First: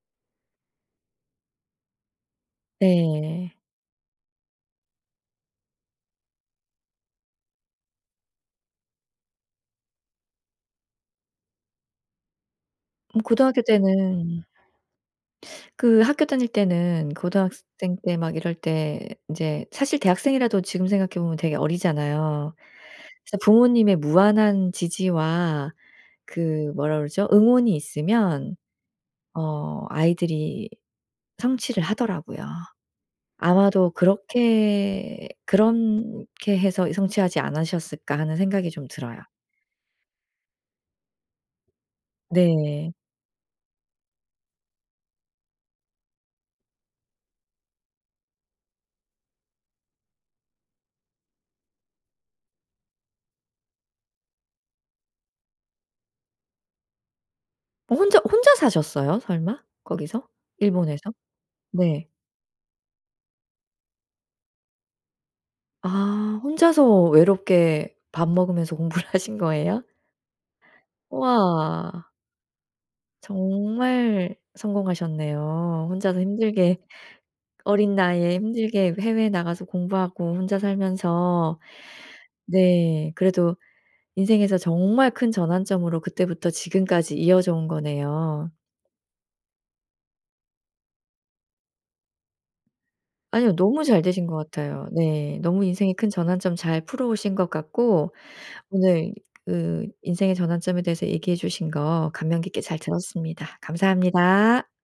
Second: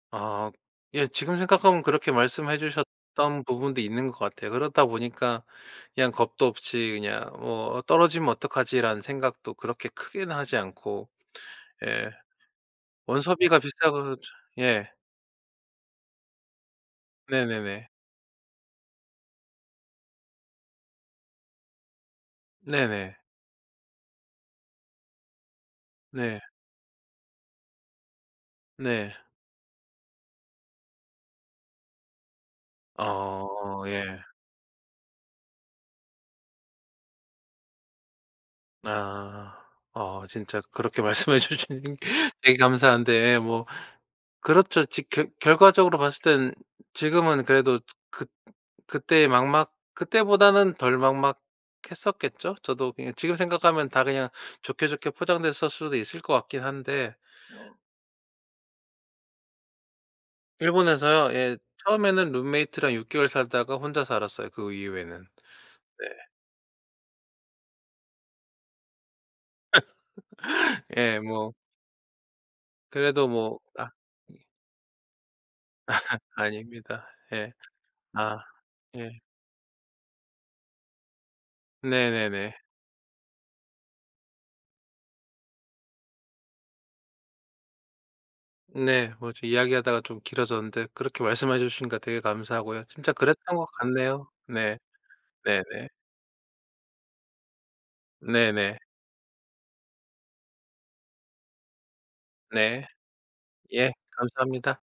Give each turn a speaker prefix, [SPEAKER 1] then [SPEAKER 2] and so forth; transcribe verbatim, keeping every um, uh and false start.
[SPEAKER 1] 아 예. 지금 생각하면 그렇게 말씀해 주셨던
[SPEAKER 2] 네.
[SPEAKER 1] 부분도 있는 것 같아요. 그러다 보니까 그냥 겁도 없이 그냥 뭐 '어 떨어지면 어떡하지?'라는 생각도 그렇게 크게는 하지 않고. 예.
[SPEAKER 2] 그럼
[SPEAKER 1] 원서비가
[SPEAKER 2] 고등학교
[SPEAKER 1] 비싸고 저
[SPEAKER 2] 때는
[SPEAKER 1] 예.
[SPEAKER 2] 그 학교 다닐 때는
[SPEAKER 1] 네네네.
[SPEAKER 2] 고등학생 때 막 이럴 때 이제 사실 대학생이라도 지금 생각해 보면 되게 어리잖아요.
[SPEAKER 1] 네네.
[SPEAKER 2] 그래서 부모님의 무한한 지지와
[SPEAKER 1] 네.
[SPEAKER 2] 그 뭐라 그러죠? 응원이 있으면
[SPEAKER 1] 네.
[SPEAKER 2] 어 아이들이 성취를 하더라고요.
[SPEAKER 1] 아
[SPEAKER 2] 아마도
[SPEAKER 1] 예.
[SPEAKER 2] 그렇게 '그런 게 해서 성취하지 않으셨을까?' 하는 생각이 좀 들어요.
[SPEAKER 1] 아. 어 진짜 그렇게 말씀해 주신 되게
[SPEAKER 2] 네.
[SPEAKER 1] 감사한데, 뭐 그렇죠. 지 겨 결과적으로 봤을 땐 지금은 그래도 그 그때 막막 그때보다는 덜 막막했었겠죠? 저도 그냥 지금 생각하면 다 그냥 좋게, 좋게 포장됐었 수도 있을 것 같긴 한데
[SPEAKER 2] 혼자 혼자 사셨어요 설마? 거기서? 일본에서?
[SPEAKER 1] 일본에서요? 예.
[SPEAKER 2] 네.
[SPEAKER 1] 처음에는 룸메이트랑 육 개월 살다가 혼자 살았어요, 그 이후에는. 네.
[SPEAKER 2] 아 혼자서 외롭게 밥 먹으면서 공부를 하신 거예요?
[SPEAKER 1] 예. 뭐.
[SPEAKER 2] 우와.
[SPEAKER 1] 그래도 뭐 아
[SPEAKER 2] 정말
[SPEAKER 1] 예.
[SPEAKER 2] 성공하셨네요. 혼자서 힘들게
[SPEAKER 1] 아닙니다. 예.
[SPEAKER 2] 어린 나이에
[SPEAKER 1] 아
[SPEAKER 2] 힘들게
[SPEAKER 1] 예.
[SPEAKER 2] 해외에 나가서 공부하고 혼자 살면서
[SPEAKER 1] 네네네.
[SPEAKER 2] 네. 그래도 인생에서 정말 큰 전환점으로 그때부터 지금까지 이어져 온 거네요.
[SPEAKER 1] 네. 뭐 저 이야기하다가 좀 길어졌는데 그렇게 말씀해 주시니까 되게 감사하고요. 진짜 그랬던
[SPEAKER 2] 아니요.
[SPEAKER 1] 것
[SPEAKER 2] 너무 잘 되신
[SPEAKER 1] 같네요.
[SPEAKER 2] 것
[SPEAKER 1] 네.
[SPEAKER 2] 같아요. 네. 너무
[SPEAKER 1] 네네.
[SPEAKER 2] 인생의 큰 전환점 잘 풀어오신 것 같고,
[SPEAKER 1] 네네.
[SPEAKER 2] 오늘 그 인생의 전환점에 대해서 얘기해 주신 거 감명 깊게 잘
[SPEAKER 1] 네.
[SPEAKER 2] 들었습니다.
[SPEAKER 1] 예.
[SPEAKER 2] 감사합니다.
[SPEAKER 1] 감사합니다.